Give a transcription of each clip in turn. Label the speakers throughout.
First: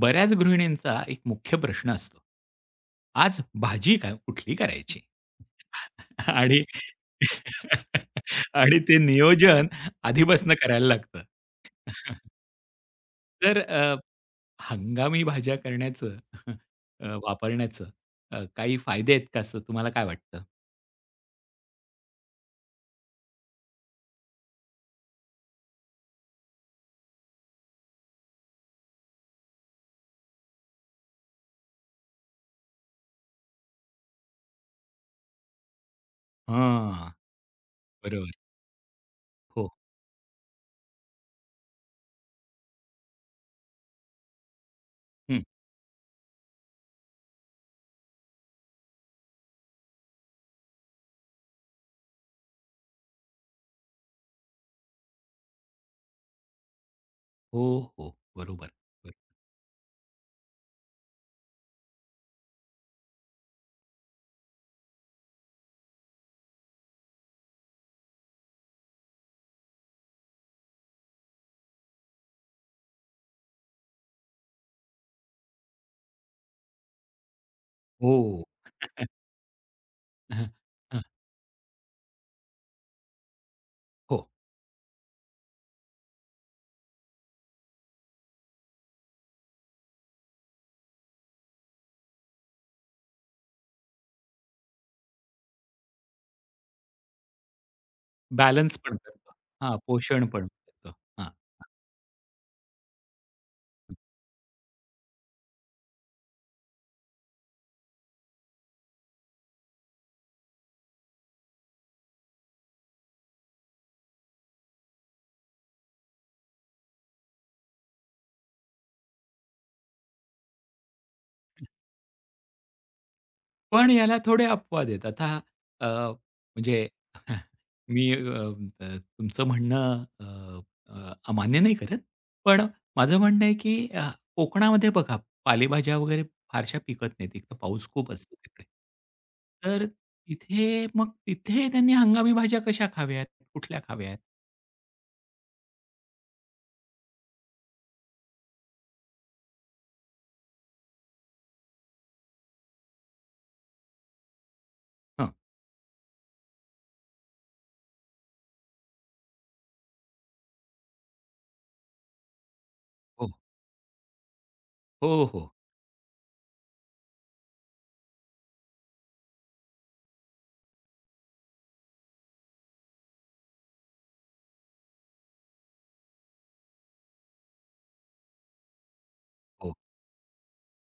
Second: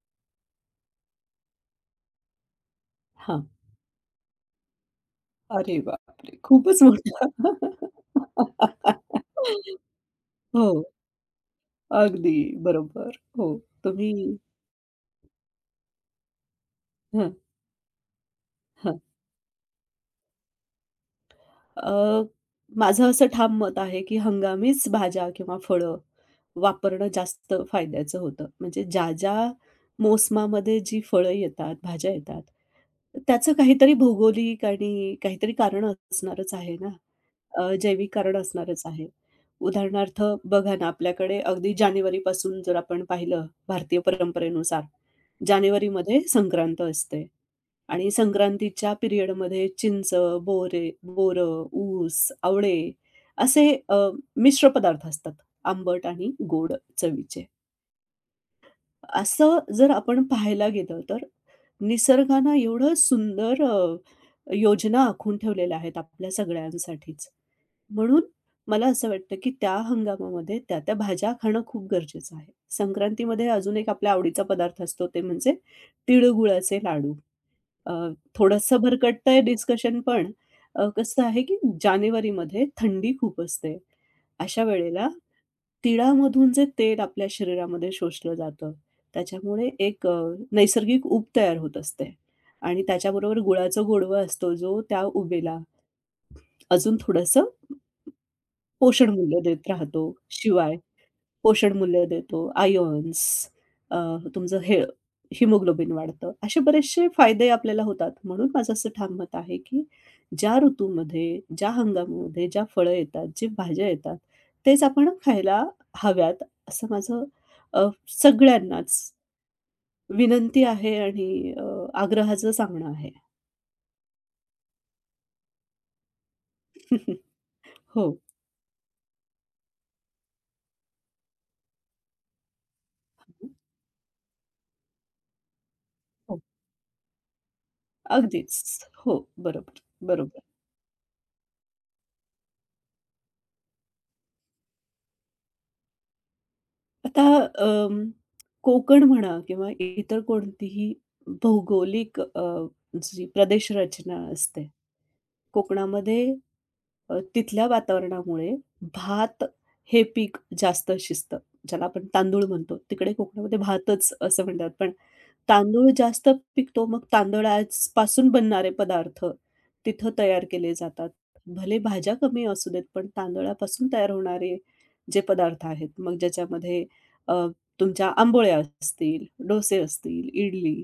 Speaker 1: बऱ्याच गृहिणींचा एक मुख्य प्रश्न असतो. आज
Speaker 2: हां.
Speaker 1: भाजी काय कुठली करायची?
Speaker 2: अरे बापरे!
Speaker 1: आणि
Speaker 2: खूपच मोठा.
Speaker 1: आणि ते नियोजन आधीपासून
Speaker 2: हो,
Speaker 1: करायला लागतं.
Speaker 2: अगदी बरोबर. हो,
Speaker 1: तर
Speaker 2: तुम्ही
Speaker 1: हंगामी भाज्या करण्याचं
Speaker 2: हं,
Speaker 1: वापरण्याचं काही
Speaker 2: हं.
Speaker 1: फायदे आहेत का असं तुम्हाला काय वाटतं?
Speaker 2: अ, माझं असं ठाम मत आहे, की हंगामीच भाज्या किंवा फळं वापरणं जास्त फायद्याचं होतं. म्हणजे ज्या-ज्या मोसमामध्ये जी फळं येतात, भाज्या येतात, त्याचं काहीतरी भौगोलिक आणि काहीतरी कारण असणारच आहे ना.
Speaker 1: हां,
Speaker 2: जैविक
Speaker 1: बरोबर.
Speaker 2: कारण असणारच आहे.
Speaker 1: हो.
Speaker 2: उदाहरणार्थ बघा ना, आपल्याकडे अगदी जानेवारीपासून जर आपण पाहिलं भारतीय परंपरेनुसार,
Speaker 1: हं.
Speaker 2: जानेवारीमध्ये संक्रांत असते आणि संक्रांतीच्या पिरियडमध्ये चिंच, बोरे बोरं, ऊस, आवळे असे मिश्र पदार्थ असतात, आंबट आणि गोड चवीचे.
Speaker 1: हो, हो. बरोबर. बरं.
Speaker 2: असं जर आपण पाहायला गेलं तर निसर्गानं एवढं सुंदर योजना आखून ठेवलेल्या आहेत आपल्या सगळ्यांसाठीच. म्हणून मला असं वाटतं, की त्या हंगामामध्ये त्या-त्या भाज्या खाणं खूप गरजेचं आहे. संक्रांतीमध्ये अजून एक आपल्या आवडीचा पदार्थ असतो ते म्हणजे तिळगुळाचे लाडू. अ,
Speaker 1: हो.
Speaker 2: थोडंसं भरकटतंय डिस्कशन पण
Speaker 1: हं,
Speaker 2: कसं आहे की जानेवारीमध्ये थंडी खूप असते.
Speaker 1: हो.
Speaker 2: अशा वेळेला तिळामधून जे तेल आपल्या शरीरामध्ये शोषलं जातं, त्याच्यामुळे एक नैसर्गिक ऊब तयार होत असते आणि त्याच्याबरोबर गुळाचा गोडवा असतो, जो त्या उबेला अजून थोडंसं
Speaker 1: बॅलन्स पण
Speaker 2: पोषण
Speaker 1: करतो.
Speaker 2: मूल्य देत
Speaker 1: हां,
Speaker 2: राहतो.
Speaker 1: पोषण पण
Speaker 2: शिवाय
Speaker 1: करतो.
Speaker 2: पोषण मूल्य देतो, आयॉन्स, अ, तुमचं हे हिमोग्लोबिन वाढतं. असे बरेचसे फायदे आपल्याला होतात. म्हणून माझं असं ठाम मत आहे, की ज्या ऋतूमध्ये, ज्या हंगामामध्ये ज्या फळं येतात, जे भाज्या येतात, तेच आपण खायला हव्यात, असं माझं अ, सगळ्यांनाच विनंती आहे आणि आग्रहाचं सांगणं आहे.
Speaker 1: पण याला थोडे अपवाद आहेत. आता अ, म्हणजे
Speaker 2: हो.
Speaker 1: मी अ, अ, तुमचं म्हणणं अ, अ, अमान्य नाही करत. पण माझं म्हणणं आहे, की कोकणामध्ये बघा पालेभाज्या वगैरे
Speaker 2: हो.
Speaker 1: फारशा पिकत नाहीत. एक तर पाऊस खूप असतो
Speaker 2: अगदीच.
Speaker 1: तिकडे.
Speaker 2: हो, बरोबर,
Speaker 1: तर
Speaker 2: बरोबर.
Speaker 1: तिथे मग तिथे त्यांनी हंगामी भाज्या कशा खाव्यात? कुठल्या खाव्यात?
Speaker 2: आता अम, कोकण म्हणा किंवा इतर कोणतीही भौगोलिक जी प्रदेश रचना असते,
Speaker 1: हं.
Speaker 2: कोकणामध्ये तिथल्या वातावरणामुळे भात हे पीक जास्त शिस्त, ज्याला आपण तांदूळ म्हणतो, तिकडे
Speaker 1: हो.
Speaker 2: कोकणामध्ये भातच असं म्हणतात. पण
Speaker 1: हो, हो.
Speaker 2: तांदूळ जास्त पिकतो, मग तांदळापासून बनणारे पदार्थ तिथं तयार केले जातात. भले भाज्या कमी असू देत, पण तांदळापासून तयार होणारे जे पदार्थ आहेत, मग ज्याच्यामध्ये अ, तुमच्या आंबोळ्या असतील,
Speaker 1: हो.
Speaker 2: डोसे असतील, इडली,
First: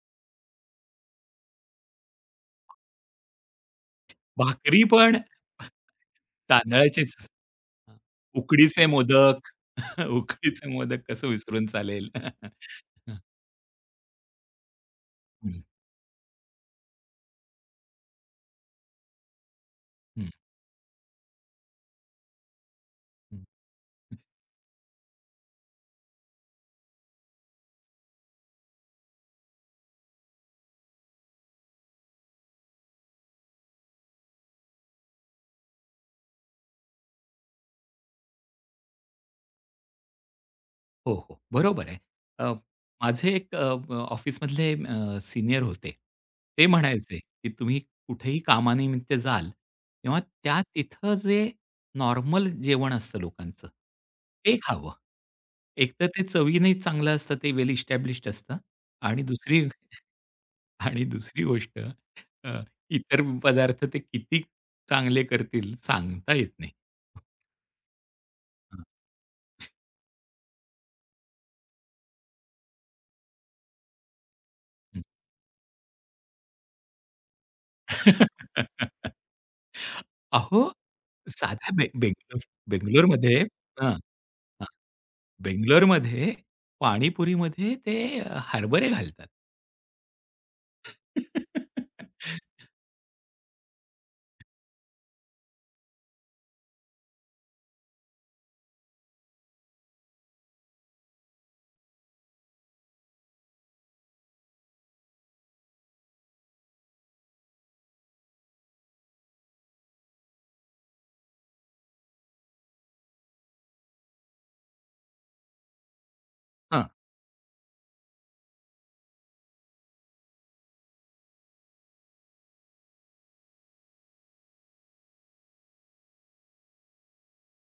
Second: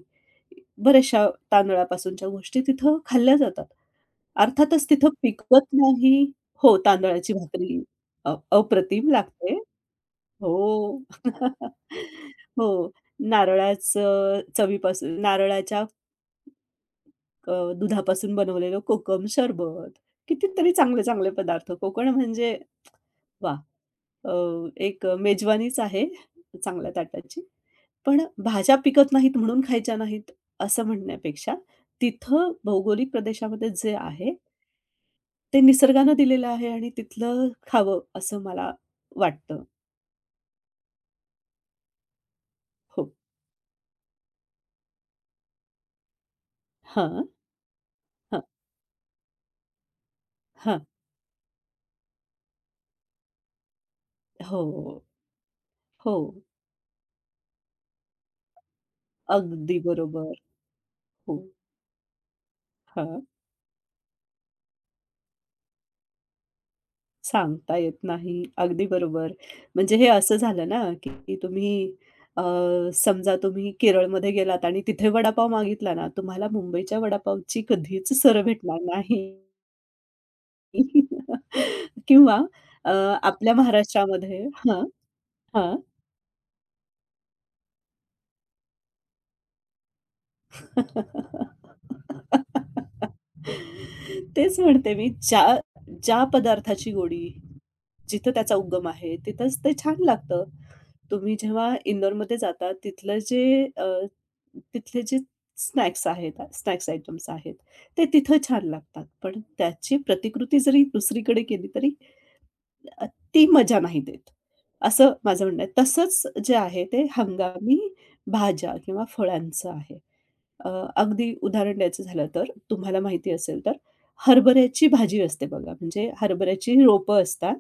Speaker 2: बऱ्याचशा तांदळापासूनच्या गोष्टी तिथं खाल्ल्या जातात.
Speaker 1: भाकरी
Speaker 2: अर्थातच तिथं
Speaker 1: पण
Speaker 2: पिकवत नाही हो,
Speaker 1: तांदळाचीच.
Speaker 2: तांदळाची भाकरी
Speaker 1: हां.
Speaker 2: अ,
Speaker 1: उकडीचे
Speaker 2: अप्रतिम
Speaker 1: मोदक,
Speaker 2: लागते.
Speaker 1: उकडीचे
Speaker 2: हो.
Speaker 1: मोदक कसं विसरून चालेल.
Speaker 2: हो. नारळाचं चवीपासून
Speaker 1: हं,
Speaker 2: नारळाच्या दुधापासून बनवलेलं कोकम सरबत.
Speaker 1: हं,
Speaker 2: कितीतरी चांगले-चांगले पदार्थ. कोकण म्हणजे
Speaker 1: हं.
Speaker 2: वा, अ, एक मेजवानीच आहे चांगल्या ताटाची. पण भाज्या पिकत नाहीत म्हणून खायच्या नाहीत असं म्हणण्यापेक्षा तिथं भौगोलिक प्रदेशामध्ये जे आहे, ते निसर्गानं दिलेलं आहे आणि तिथलं खावं असं मला वाटतं.
Speaker 1: हो, हो. बरोबर आहे. अ,
Speaker 2: हो.
Speaker 1: माझे एक ऑफिसमधले सीनियर होते. ते म्हणायचे,
Speaker 2: हां,
Speaker 1: की तुम्ही कुठेही
Speaker 2: हां,
Speaker 1: कामानिमित्त जाल, तेव्हा त्या
Speaker 2: हां.
Speaker 1: तिथं जे नॉर्मल जेवण असतं लोकांचं, ते खावं.
Speaker 2: हो.
Speaker 1: एकतर
Speaker 2: हो,
Speaker 1: ते चवीने चांगलं असतं, ते वेल इस्टॅब्लिश्ड असतं आणि दुसरी
Speaker 2: अगदी बरोबर.
Speaker 1: आणि
Speaker 2: हो.
Speaker 1: दुसरी गोष्ट अ,
Speaker 2: हां,
Speaker 1: इतर पदार्थ ते किती चांगले करतील सांगता येत नाही.
Speaker 2: सांगता येत नाही.
Speaker 1: हं,
Speaker 2: अगदी बरोबर. म्हणजे हे असं झालं ना, की तुम्ही अ, समजा तुम्ही केरळमध्ये गेलात आणि तिथे वडापाव मागितला ना, तुम्हाला मुंबईच्या वडापावची कधीच सर भेटणार
Speaker 1: हं.
Speaker 2: नाही.
Speaker 1: अहो, साध्या बे
Speaker 2: किंवा
Speaker 1: बेंगलोर
Speaker 2: अ,
Speaker 1: बेंगलोरमध्ये
Speaker 2: आपल्या
Speaker 1: हां,
Speaker 2: महाराष्ट्रामध्ये
Speaker 1: हां.
Speaker 2: हां, हां.
Speaker 1: बेंगलोरमध्ये पाणीपुरीमध्ये ते हरभरे घालतात.
Speaker 2: तेच म्हणते मी, ज्या ज्या पदार्थाची गोडी, जिथं त्याचा उगम आहे, तिथंच ते छान लागतं. तुम्ही जेव्हा इंदोरमध्ये जाता, तिथलं जे तिथले जे स्नॅक्स आहेत, स्नॅक्स आयटम्स आहेत, ते तिथं छान लागतात. पण त्याची प्रतिकृती जरी दुसरीकडे केली तरी अ, ती मजा नाही देत, असं माझं म्हणणं आहे. तसंच जे आहे
Speaker 1: हां.
Speaker 2: ते हंगामी भाज्या किंवा फळांचं आहे. अ, अगदी उदाहरण द्यायचं झालं तर तुम्हाला माहिती असेल तर हरभऱ्याची भाजी असते बघा, म्हणजे हरभऱ्याची रोपं असतात.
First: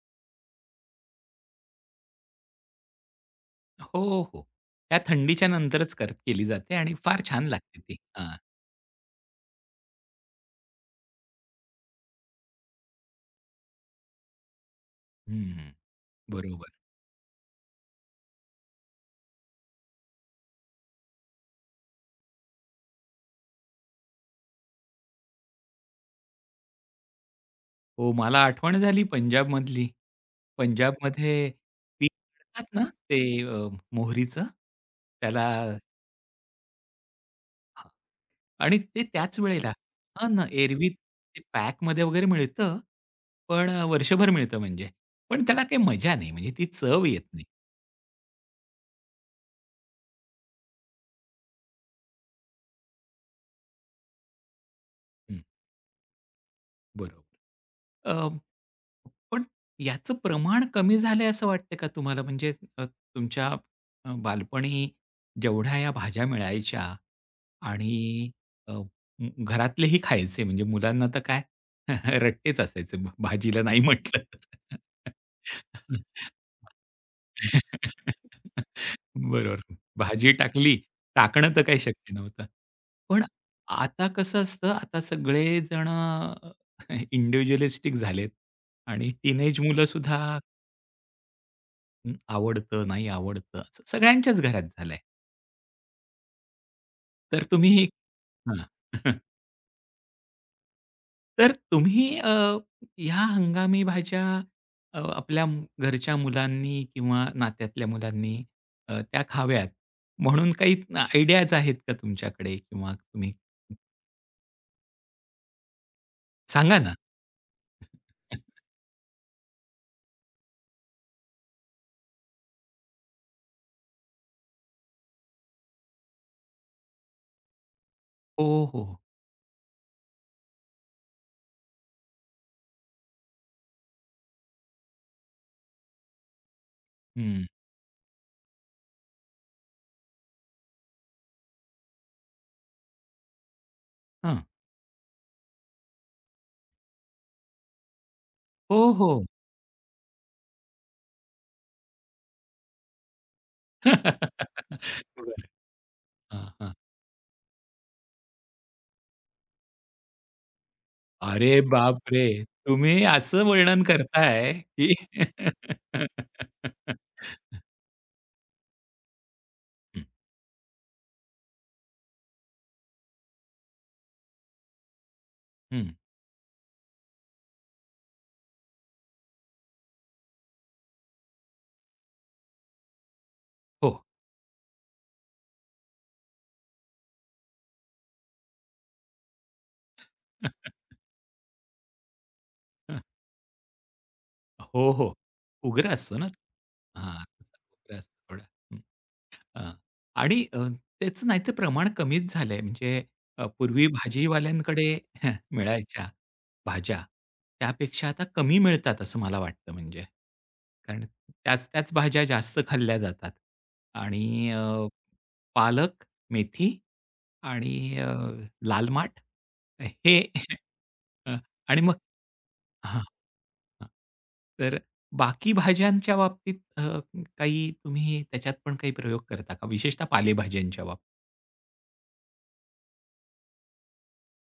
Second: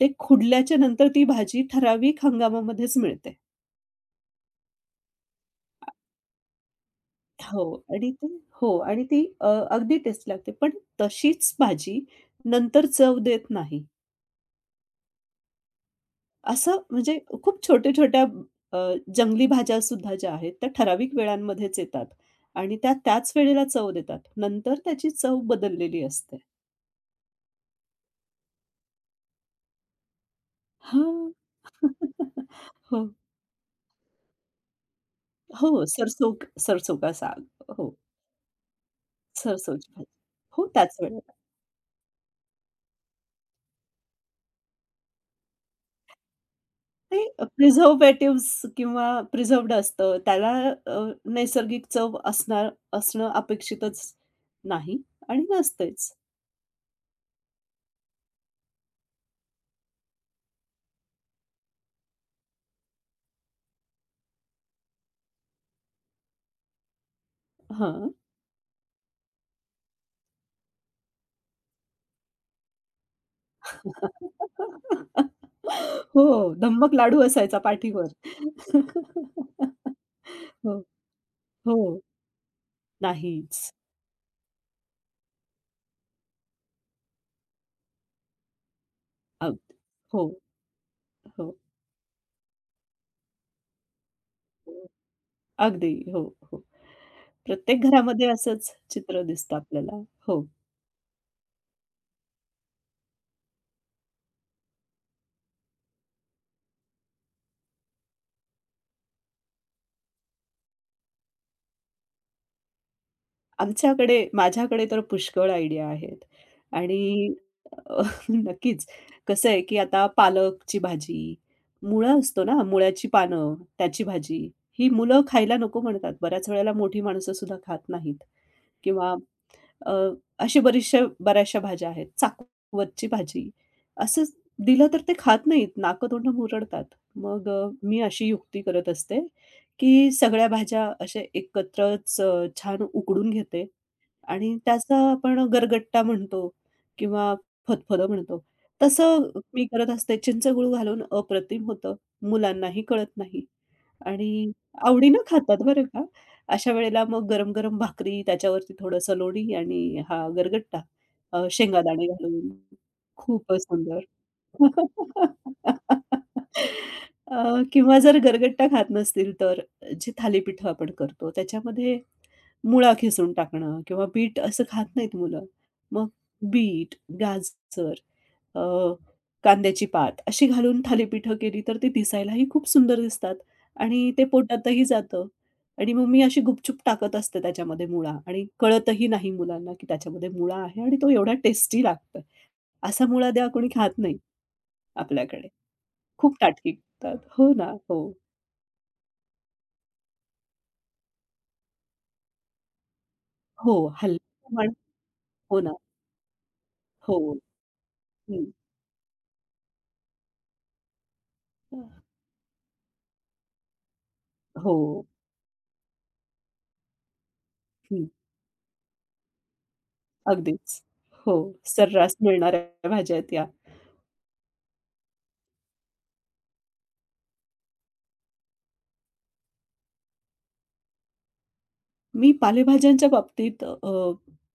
Speaker 2: ते खुडल्याच्या नंतर ती भाजी ठराविक हंगामामध्येच मिळते.
Speaker 1: हो, हो. त्या थंडीच्या नंतरच केली जाते आणि फार छान
Speaker 2: हो
Speaker 1: लागते ती.
Speaker 2: आणि ती
Speaker 1: हां.
Speaker 2: हो आणि ती अगदी टेस्ट लागते. पण तशीच भाजी नंतर चव देत नाही.
Speaker 1: हं. बरोबर.
Speaker 2: असं म्हणजे खूप छोट्या-छोट्या अ, जंगली भाज्या सुद्धा ज्या आहेत, त्या ठराविक वेळांमध्येच येतात आणि त्या त्याच वेळेला चव देतात. नंतर त्याची चव बदललेली असते.
Speaker 1: हो, मला आठवण झाली पंजाबमधली.
Speaker 2: हां.
Speaker 1: पंजाबमध्ये पीठ मळतात ना
Speaker 2: हो,
Speaker 1: ते मोहरीचं त्याला
Speaker 2: हो. सरसों सरसों का साग.
Speaker 1: हां.
Speaker 2: हो,
Speaker 1: आणि ते त्याच वेळेला
Speaker 2: सरसोची भाजी.
Speaker 1: हां ना,
Speaker 2: हो,
Speaker 1: एरवी
Speaker 2: त्याच वेळेला.
Speaker 1: ते पॅकमध्ये वगैरे मिळतं, पण वर्षभर मिळतं म्हणजे. पण त्याला काही मजा नाही म्हणजे ती चव
Speaker 2: ते
Speaker 1: येत नाही.
Speaker 2: प्रिझर्व्हेटिव्हज किंवा प्रिझर्व्हड असतं. त्याला अ, नैसर्गिक चव असणार असणं अपेक्षितच नाही
Speaker 1: हं,
Speaker 2: आणि नसतेच.
Speaker 1: बरोबर. अ, पण याचं प्रमाण कमी झालंय असं वाटतं का तुम्हाला? म्हणजे तुमच्या बालपणी जेवढ्या या भाज्या मिळायच्या
Speaker 2: हां.
Speaker 1: आणि अ, घ घरातलेही खायचे म्हणजे मुलांना तर काय रट्टेच असायचे भाजीला नाही म्हटलं तर.
Speaker 2: हो, धम्मक लाडू असायचा पाठीवर.
Speaker 1: बरोबर. भाजी टाकली,
Speaker 2: हो,
Speaker 1: टाकणं तर काही
Speaker 2: हो.
Speaker 1: शक्य नव्हतं. पण
Speaker 2: नाहीच.
Speaker 1: आता कसं असतं, आता सगळेजण इंडिव्हिज्युअलिस्टिक झालेत आणि
Speaker 2: अग
Speaker 1: टीनेज मुलंसुद्धा
Speaker 2: हो, हो,
Speaker 1: आवडतं, नाही आवडतं, असं सगळ्यांच्याच घरात
Speaker 2: हो.
Speaker 1: झालंय.
Speaker 2: अगदी. हो, हो.
Speaker 1: तर
Speaker 2: प्रत्येक
Speaker 1: तुम्ही
Speaker 2: घरामध्ये
Speaker 1: हां.
Speaker 2: असंच चित्र दिसतं आपल्याला. हो.
Speaker 1: तर तुम्ही ह्या हंगामी भाज्या आपल्या घरच्या मुलांनी किंवा नात्यातल्या मुलांनी त्या खाव्यात म्हणून काही आयडियाज आहेत का तुमच्याकडे किंवा तुम्ही
Speaker 2: माझ्याकडे तर पुष्कळ आयडिया आहेत
Speaker 1: सांगा ना?
Speaker 2: आणि अ, नक्कीच. कसं आहे, की आता पालकची भाजी, मुळा असतो ना, मुळ्याची पानं, त्याची भाजी. ही मुलं खायला नको म्हणतात. बऱ्याच वेळेला मोठी माणसं सुद्धा खात नाहीत
Speaker 1: हो, हो.
Speaker 2: किंवा अ, अशा बऱ्याचशा बऱ्याचशा भाज्या आहेत. चाकवतची भाजी असं दिलं तर ते खात नाहीत. नाकतोंड मुरडतात.
Speaker 1: हं.
Speaker 2: मग मी अशी युक्ती करत असते, की सगळ्या भाज्या अशा एकत्रच छान उकडून घेते
Speaker 1: हां.
Speaker 2: आणि त्याचा आपण गरगट्टा म्हणतो किंवा फतफदं म्हणतो.
Speaker 1: हो, हो.
Speaker 2: तसं मी करत असते. चिंचगूळ घालून अप्रतिम होतं. मुलांनाही कळत नाही. आणि आवडीनं
Speaker 1: बरं.
Speaker 2: खातात बरं का.
Speaker 1: हां, हां.
Speaker 2: अशा वेळेला मग गरम-गरम भाकरी, त्याच्यावरती थोडंसं लोणी आणि हा गरगट्टा,
Speaker 1: अरे
Speaker 2: शेंगादाणे
Speaker 1: बापरे!
Speaker 2: घालून.
Speaker 1: तुम्ही असं
Speaker 2: खूपच
Speaker 1: वर्णन
Speaker 2: सुंदर.
Speaker 1: करताय की हं,
Speaker 2: अ, किंवा जर गरगट्टा खात नसतील तर जे थालीपीठ आपण करतो त्याच्यामध्ये मुळा खिसून टाकणं किंवा बीट असं खात नाहीत मुलं.
Speaker 1: हं.
Speaker 2: मग बीट, गाजर, अ, कांद्याची पात अशी घालून थालीपीठं केली तर ती दिसायलाही खूप सुंदर दिसतात
Speaker 1: हो.
Speaker 2: आणि ते पोटातही जातं आणि मग मी अशी गुपचूप टाकत असते त्याच्यामध्ये मुळा आणि कळतही नाही मुलांना, की त्याच्यामध्ये मुळा आहे आणि तो एवढा टेस्टी लागतो. असा मुळा द्या कोणी खात नाही
Speaker 1: हो, हो.
Speaker 2: आपल्याकडे.
Speaker 1: उग्र असतो ना.
Speaker 2: खूप ताटकी खातात.
Speaker 1: हां,
Speaker 2: हो
Speaker 1: तसा
Speaker 2: ना.
Speaker 1: उग्र
Speaker 2: हो.
Speaker 1: असतो थोडा. हं, हां. आणि त्याचं नाही तर प्रमाण कमीच झालंय. म्हणजे
Speaker 2: हो.
Speaker 1: पूर्वी
Speaker 2: हल्ली प्रमाण
Speaker 1: भाजीवाल्यांकडे
Speaker 2: हो ना.
Speaker 1: मिळायच्या भाज्या,
Speaker 2: हो.
Speaker 1: त्यापेक्षा आता
Speaker 2: हं.
Speaker 1: कमी मिळतात असं मला वाटतं म्हणजे. कारण त्याच-त्याच भाज्या जास्त खाल्ल्या जातात आणि
Speaker 2: हो.
Speaker 1: पालक, मेथी आणि
Speaker 2: हं.
Speaker 1: लाल माठ हे
Speaker 2: अगदीच. हो,
Speaker 1: अ, आणि मग
Speaker 2: सर्रास मिळणाऱ्या
Speaker 1: हां,
Speaker 2: भाज्या आहेत या.
Speaker 1: हां. तर बाकी भाज्यांच्या बाबतीत काही तुम्ही त्याच्यात पण काही प्रयोग करता का? विशेषतः पालेभाज्यांच्या बाबतीत?
Speaker 2: मी पालेभाज्यांच्या बाबतीत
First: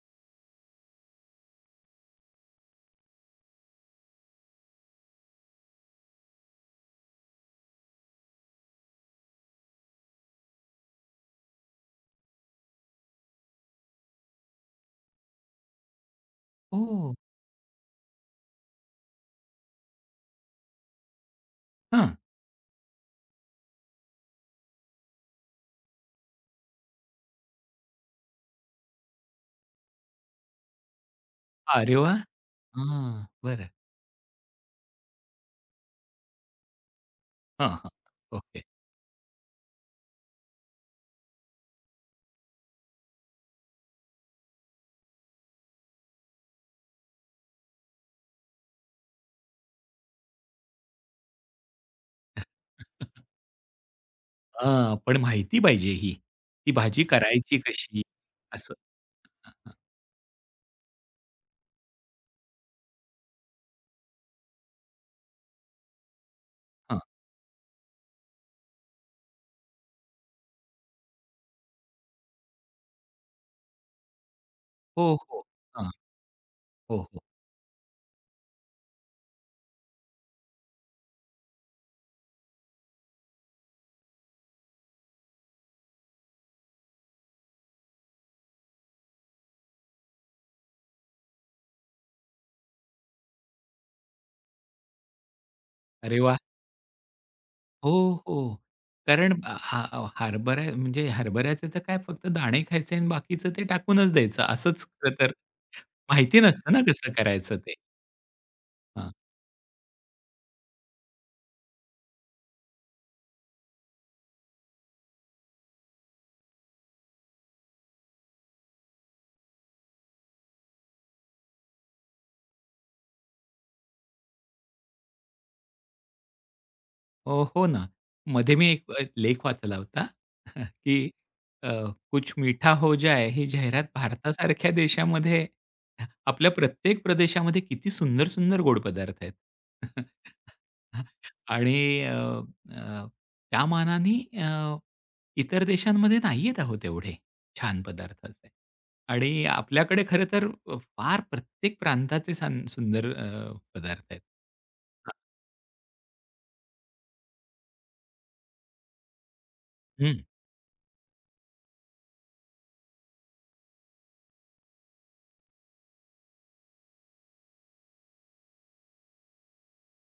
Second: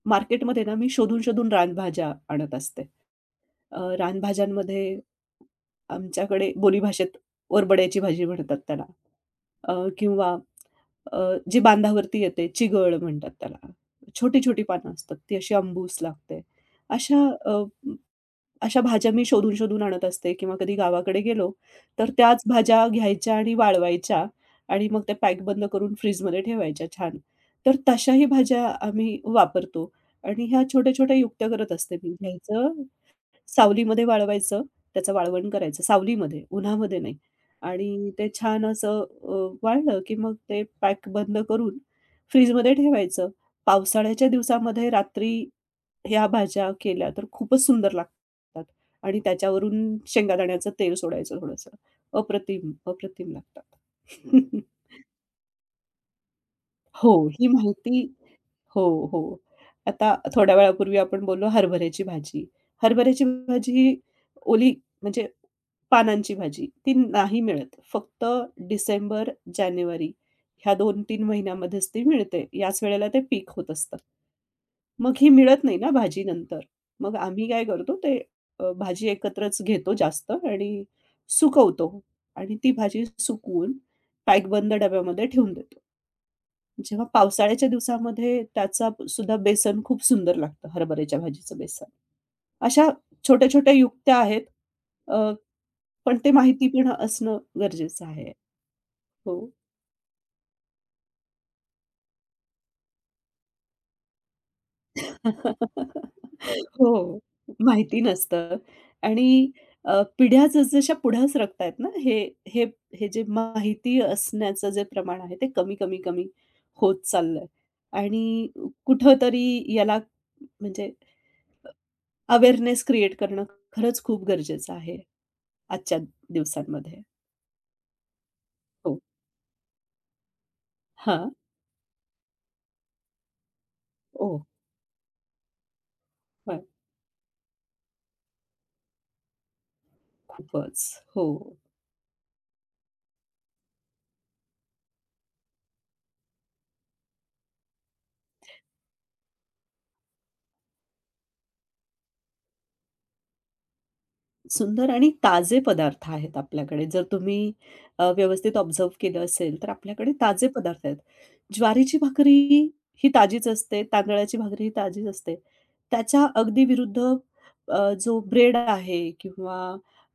Speaker 2: मार्केटमध्ये ना मी शोधून-शोधून रानभाज्या आणत असते. रानभाज्यांमध्ये आमच्याकडे बोलीभाषेत ओरबड्याची भाजी म्हणतात त्याला किंवा अ, जी बांधावरती येते चिगळ म्हणतात त्याला. छोटी-छोटी पानं असतात, ती अशी आंबूस लागते.
Speaker 1: ओह!
Speaker 2: अशा अशा भाज्या मी शोधून-शोधून आणत असते किंवा कधी गावाकडे गेलो, तर
Speaker 1: हां.
Speaker 2: त्याच भाज्या घ्यायच्या आणि वाळवायच्या आणि मग त्या पॅक बंद करून फ्रीजमध्ये ठेवायच्या छान. तर तशाही भाज्या आम्ही वापरतो आणि ह्या छोट्या-छोट्या युक्त्या करत
Speaker 1: अरे
Speaker 2: असते मी.
Speaker 1: वाह!
Speaker 2: घ्यायचं,
Speaker 1: हां, बरं.
Speaker 2: सावलीमध्ये वाळवायचं, त्याचं वाळवण करायचं सावलीमध्ये, उन्हामध्ये नाही
Speaker 1: हां, हां.
Speaker 2: आणि ते
Speaker 1: ओके.
Speaker 2: छान असं वाळलं की मग ते पॅक बंद करून फ्रीजमध्ये ठेवायचं. पावसाळ्याच्या दिवसामध्ये रात्री ह्या भाज्या केल्या तर खूपच सुंदर लागतात आणि त्याच्यावरून शेंगादाण्याचं तेल सोडायचं थोडंसं. अप्रतिम, अप्रतिम लागतात.
Speaker 1: हां, पण माहिती पाहिजे ही. ती भाजी
Speaker 2: हो, ही
Speaker 1: करायची
Speaker 2: माहिती
Speaker 1: कशी? असं.
Speaker 2: हो, हो.
Speaker 1: हां,
Speaker 2: आता थोड्या वेळापूर्वी आपण बोललो हरभऱ्याची भाजी. हरभऱ्याची भाजी ही ओली म्हणजे पानांची भाजी, ती नाही मिळत. फक्त डिसेंबर, जानेवारी ह्या दोन तीन महिन्यामध्येच ती मिळते. याच वेळेला ते पीक होत असतं. मग
Speaker 1: हो,
Speaker 2: ही
Speaker 1: हो.
Speaker 2: मिळत नाही ना
Speaker 1: हां.
Speaker 2: भाजी नंतर.
Speaker 1: हो,
Speaker 2: मग
Speaker 1: हो.
Speaker 2: आम्ही काय करतो ते भाजी एकत्रच घेतो जास्त आणि सुकवतो आणि ती भाजी सुकवून पॅकबंद डब्यामध्ये ठेवून देतो. जेव्हा पावसाळ्याच्या दिवसामध्ये त्याचा सुद्धा बेसन खूप सुंदर लागतं, हरभऱ्याच्या भाजीचं बेसन. अशा छोट्या-छोट्या युक्त्या आहेत. अ, पण
Speaker 1: अरे
Speaker 2: ते
Speaker 1: वाह!
Speaker 2: माहिती पण असणं
Speaker 1: हो,
Speaker 2: गरजेचं आहे.
Speaker 1: हो. कारण
Speaker 2: हो.
Speaker 1: हा हरभरा म्हणजे हरभऱ्याचे तर काय फक्त दाणे खायचे आणि बाकीचं ते टाकूनच द्यायचं. असंच खरं तर माहिती नसतं ना कसं
Speaker 2: हो.
Speaker 1: करायचं ते.
Speaker 2: माहिती नसतं
Speaker 1: हां.
Speaker 2: आणि पिढ्या जसजशा पुढे सरकतायत ना, हे हे हे जे माहिती असण्याचं जे प्रमाण आहे, ते कमी-कमी-कमी होत चाललंय आणि कुठेतरी याला म्हणजे अवेअरनेस क्रिएट करणं खरंच खूप गरजेचं आहे आजच्या दिवसांमध्ये.
Speaker 1: हो ना. मध्ये मी एक
Speaker 2: हो.
Speaker 1: लेख वाचला होता, की
Speaker 2: हां.
Speaker 1: अ, कुछ मीठा हो जाए ही जाहिरात
Speaker 2: ओह!
Speaker 1: भारतासारख्या देशामध्ये आपल्या
Speaker 2: हां.
Speaker 1: प्रत्येक प्रदेशामध्ये किती सुंदर-सुंदर गोड पदार्थ आहेत.
Speaker 2: खूपच. हो.
Speaker 1: आणि अ, अ, त्या मानाने अ, इतर देशांमध्ये नाहीयेत अहो तेवढे छान पदार्थ आणि आपल्याकडे खरं तर फार प्रत्येक प्रांताचे सुंदर पदार्थ आहेत.
Speaker 2: सुंदर आणि ताजे पदार्थ आहेत आपल्याकडे. जर तुम्ही व्यवस्थित ऑब्झर्व्ह केलं असेल, तर आपल्याकडे
Speaker 1: हं.
Speaker 2: ताजे पदार्थ आहेत. ज्वारीची भाकरी ही ताजीच असते, तांदळाची भाकरी ही ताजीच असते. त्याच्या अगदी विरुद्ध जो ब्रेड आहे किंवा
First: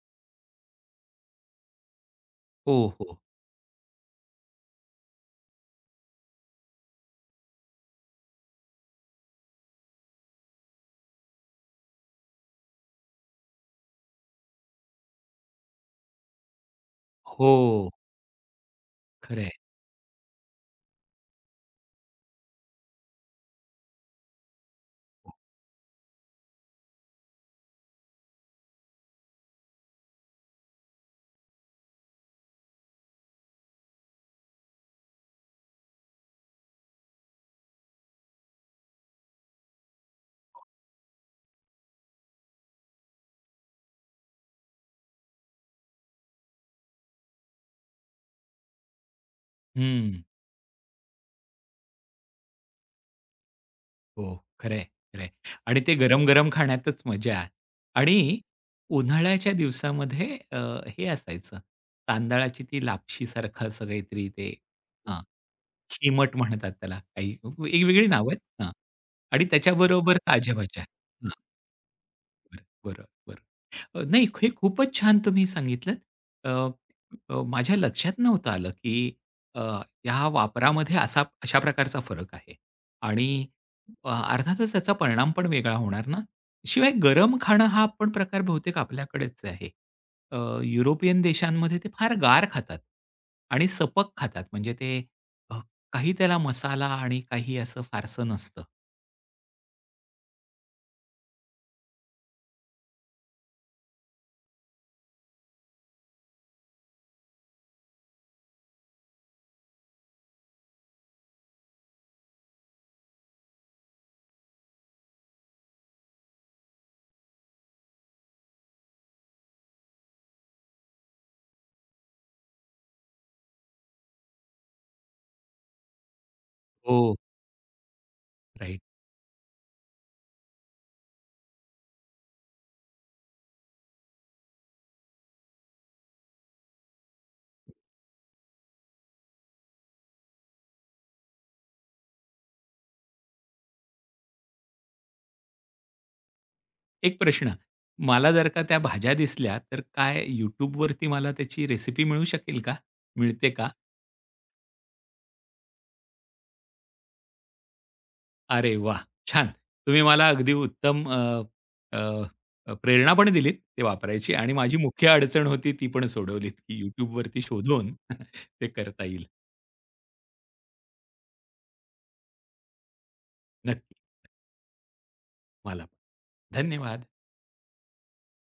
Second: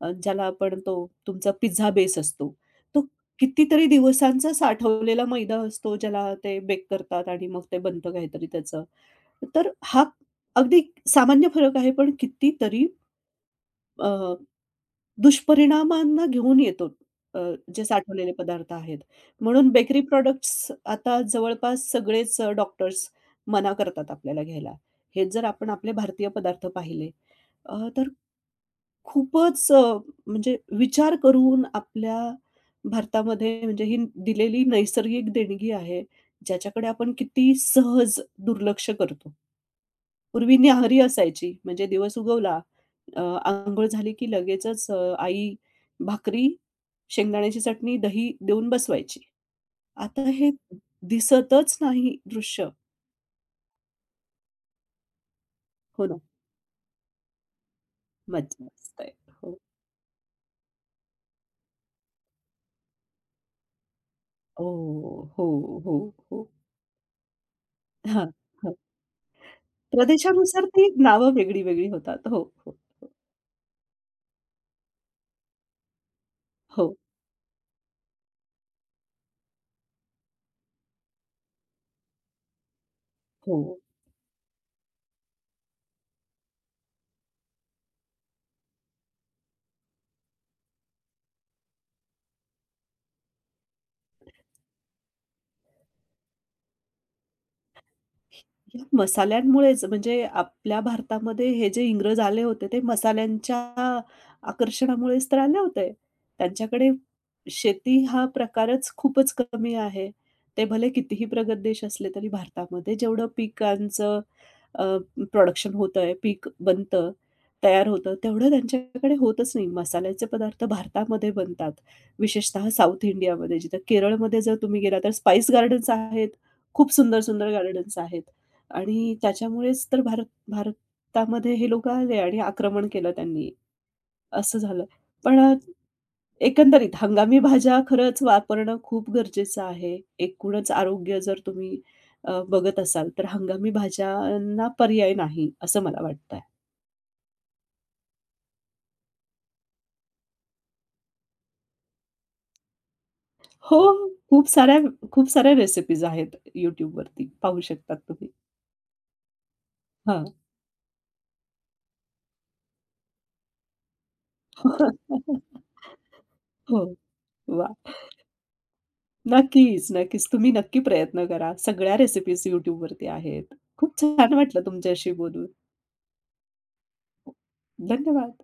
Speaker 2: ज्याला आपण तो तुमचा पिझ्झा बेस असतो,
Speaker 1: हो,
Speaker 2: तो
Speaker 1: हो.
Speaker 2: कितीतरी दिवसांचा साठवलेला मैदा असतो, ज्याला ते बेक करतात आणि मग ते बनतं काहीतरी त्याचं. तर हा अगदी सामान्य फरक आहे, पण कितीतरी अ, दुष्परिणामांना घेऊन येतो अ,
Speaker 1: हो,
Speaker 2: जे साठवलेले पदार्थ आहेत.
Speaker 1: खरं आहे.
Speaker 2: म्हणून बेकरी प्रॉडक्ट्स आता जवळपास सगळेच डॉक्टर्स मना करतात आपल्याला घ्यायला. हेच जर आपण आपले भारतीय पदार्थ पाहिले तर खूपच म्हणजे विचार करून आपल्या भारतामध्ये म्हणजे ही दिलेली नैसर्गिक देणगी आहे, ज्याच्याकडे आपण किती सहज दुर्लक्ष करतो. पूर्वी न्याहरी असायची म्हणजे दिवस उगवला, अ, अंघोळ झाली की लगेचच आई भाकरी, शेंगदाण्याची चटणी, दही देऊन बसवायची.
Speaker 1: हं.
Speaker 2: आता हे दिसतच नाही दृश्य.
Speaker 1: हो, खरं आहे, खरं आणि ते
Speaker 2: हो ना.
Speaker 1: गरम-गरम खाण्यातच मजा. आणि
Speaker 2: मज्जा असते.
Speaker 1: उन्हाळ्याच्या
Speaker 2: हो.
Speaker 1: दिवसामध्ये हे असायचं तांदळाची ती लापशीसारखं असं काहीतरी ते
Speaker 2: हो,
Speaker 1: हां,
Speaker 2: हो, हो,
Speaker 1: खिमट
Speaker 2: हो.
Speaker 1: म्हणतात त्याला काही वेगवेगळी
Speaker 2: हां,
Speaker 1: नावं आहेत. हां.
Speaker 2: हां.
Speaker 1: आणि त्याच्याबरोबर ताज्या
Speaker 2: प्रदेशानुसार
Speaker 1: भाज्या.
Speaker 2: ती
Speaker 1: हां,
Speaker 2: नावं वेगळी-वेगळी होतात. हो,
Speaker 1: बरं,
Speaker 2: हो,
Speaker 1: बरं,
Speaker 2: हो.
Speaker 1: बरं. नाही हे खूपच छान तुम्ही सांगितलंत. अ,
Speaker 2: हो,
Speaker 1: अ, माझ्या लक्षात नव्हतं आलं, की अ, ह्या वापरामध्ये अशा प्रकारचा फरक आहे आणि
Speaker 2: हो.
Speaker 1: अर्थातच त्याचा परिणाम पण वेगळा होणार ना. शिवाय गरम खाणं हा पण प्रकार बहुतेक आपल्याकडेच आहे. अ, युरोपियन देशांमध्ये ते फार गार खातात आणि सपक खातात. म्हणजे ते अ, काही त्याला मसाला आणि काही असं फारसं नसतं.
Speaker 2: या मसाल्यांमुळेच म्हणजे आपल्या भारतामध्ये हे जे इंग्रज आले होते, ते मसाल्यांच्या आकर्षणामुळेच तर आले होते. त्यांच्याकडे शेती हा प्रकारच खूपच कमी आहे. ते भले कितीही प्रगत देश असले तरी भारतामध्ये जेवढं पिकांचं अ, प्रोडक्शन होतंय, पीक बनतं, तयार होतं, तेवढं त्यांच्याकडे होतच नाही. मसाल्याचे पदार्थ भारतामध्ये बनतात. विशेषतः साउथ इंडियामध्ये, जिथं केरळमध्ये जर तुम्ही गेला तर स्पाईस गार्डन्स आहेत. खूप
Speaker 1: हो.
Speaker 2: सुंदर, सुंदर गार्डन्स आहेत.
Speaker 1: राईट.
Speaker 2: आणि त्याच्यामुळेच तर भारतामध्ये हे लोकं आले आणि आक्रमण केलं त्यांनी, असं झालं. पण एकंदरीत हंगामी भाज्या खरंच वापरणं खूप गरजेचं आहे. एकूणच आरोग्य जर तुम्ही बघत असाल, तर हंगामी भाज्यांना पर्याय नाही, असं मला वाटतंय.
Speaker 1: एक प्रश्न, मला जर का त्या भाज्या दिसल्या, तर काय YouTubeवरती मला त्याची रेसिपी मिळू शकेल का? मिळते का?
Speaker 2: हो, हो. खूप साऱ्या रेसिपीज आहेत YouTubeवरती. पाहू शकतात तुम्ही.
Speaker 1: अरे वा छान. तुम्ही
Speaker 2: हां.
Speaker 1: मला अगदी उत्तम अ, अ, अ, प्रेरणा पण दिलीत ते वापरायची आणि माझी मुख्य अडचण होती ती पण सोडवलीत, की
Speaker 2: हो.
Speaker 1: YouTubeवरती
Speaker 2: वाह!
Speaker 1: शोधून ते करता येईल.
Speaker 2: नक्कीच, नक्कीच. तुम्ही नक्की प्रयत्न करा. सगळ्या रेसिपीज YouTubeवरती आहेत.
Speaker 1: नक्की
Speaker 2: खूप छान वाटलं तुमच्याशी बोलून.
Speaker 1: मला. पण. धन्यवाद.
Speaker 2: धन्यवाद.